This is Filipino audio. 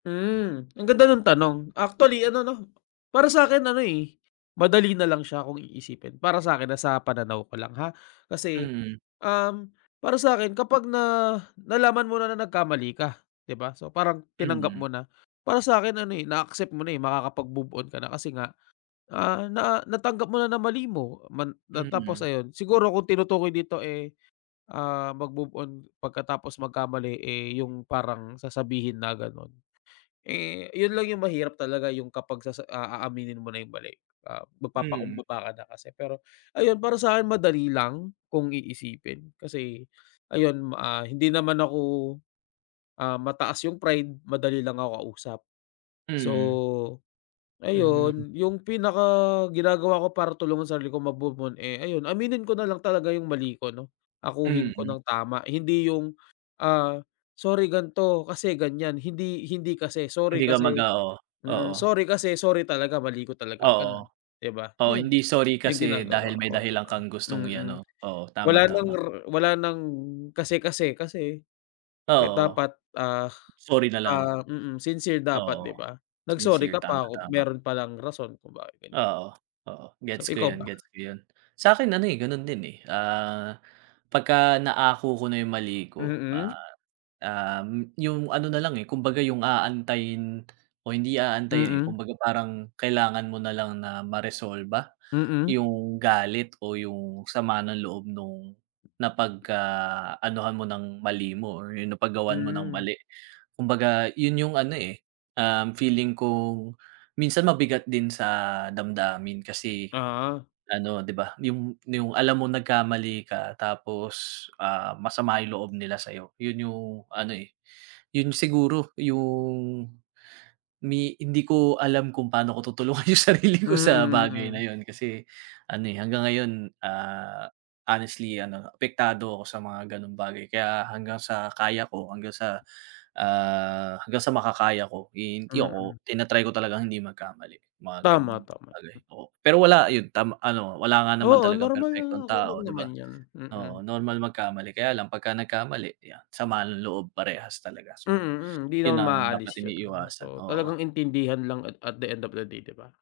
Mm, ang ganda ng tanong, actually ano no, para sa'kin ano eh, madali nalang siya kung iisipin para sa'kin sa pananaw ko lang ha. Kasi, Mm. um, para sa'kin kapag na nalaman mo na nagkamali ka, di ba, so parang tinanggap mo Mm. na. Para sa'kin ano eh na-accept mo na eh makakapag-move on ka na kasi nga, ah, na natanggap mo na na mali mo man na tapos Mm. ayun, siguro kung tinutukoy dito eh, ah, mag-move on pagkatapos magkamali eh yung parang sasabihin na ganun. Eh, yun lang yung mahirap talaga yung kapag sasa ah, aaminin mo na yung mali, ah, Mm. mag-papakumbaba ka na kasi pero ayun para sa'kin madali lang, kung iisipin kasi, ayun ah hindi naman ako, ah, mataas yung pride, madali lang ako kausap. So, Mm. Mhm. ayun, yung pinaka-ginagawa ko para tulungan ang sarili ko mag-move on eh ayun aminin ko nalang talaga yung mali ko no, akuhin ko Mm. nang tama hindi yung ah, sorry ganto, kasi ganyan, hindi hindi kasi sorry Hindi ka kasi mag-a oo, mm. oo. Sorry kasi sorry talaga mali ko talaga ganun, Oo, di ba? oo Yun, hindi sorry yung kasi dahil ginagawa may ko, di dahilan ba? kang gustong Mm. i-ano. Oo Wala tama ng tama. r wala ng kasi-kasi kasi, kaya Oo. dapat ah, Sorry nalang. ah, mm, sincere dapat, Oo di ba? Nag-sorry sincere ka tama, pa kung tama. meron palang rason kung bakit ganyan. Oo, oo So gets ko ikaw ba? yun gets ko yun. Sa'kin ano eh ganun din eh, ah, pagka naako ko na yung mali ko, ah, Mm. um, yung ano nalang eh, kumbaga yung aantayin o hindi aantayin eh, Mm. kumbaga parang kailangan mo nalang na maresolba Mm. yung galit o yung sama ng loob nung napagka anuhan mo ng mali mo or yung napag gawan mo ng Mm. mali. Kumbaga yun yung ano eh, um, feeling kung minsan mabigat din sa damdamin kasi Ah. ano, di ba, yung yung alam mong nagkamali ka tapos ah masama yung loob nila sa'yo. Yun yung ano eh, yun siguro yung ni hindi ko alam kung paano ko tutulungan yung sarili Mm, ko sa bagay na mm. yun kasi ano eh, hanggang ngayon, ah, honestly ano apektado ako sa mga ganong bagay kaya hanggang sa kaya ko hanggang sa, ah, hanggang sa makakaya, eh hindi Mm. ako tina-try ko talagang hindi magkamali mga Tama, ganung tama. bagay, oo. Pero wala yun tam ano wala nga naman Oo talagang normal na, perpektong okey lang tao, di ba, naman yun, mm. oo. Normal magkamali kaya lang pag nagkamali yan sama ng loob parehas talaga, Mm, so mm hindi yun naman ang dapat ma-aalis yun, iniiwasan, so oo. talagang intindihan lang at at the end of day, di ba?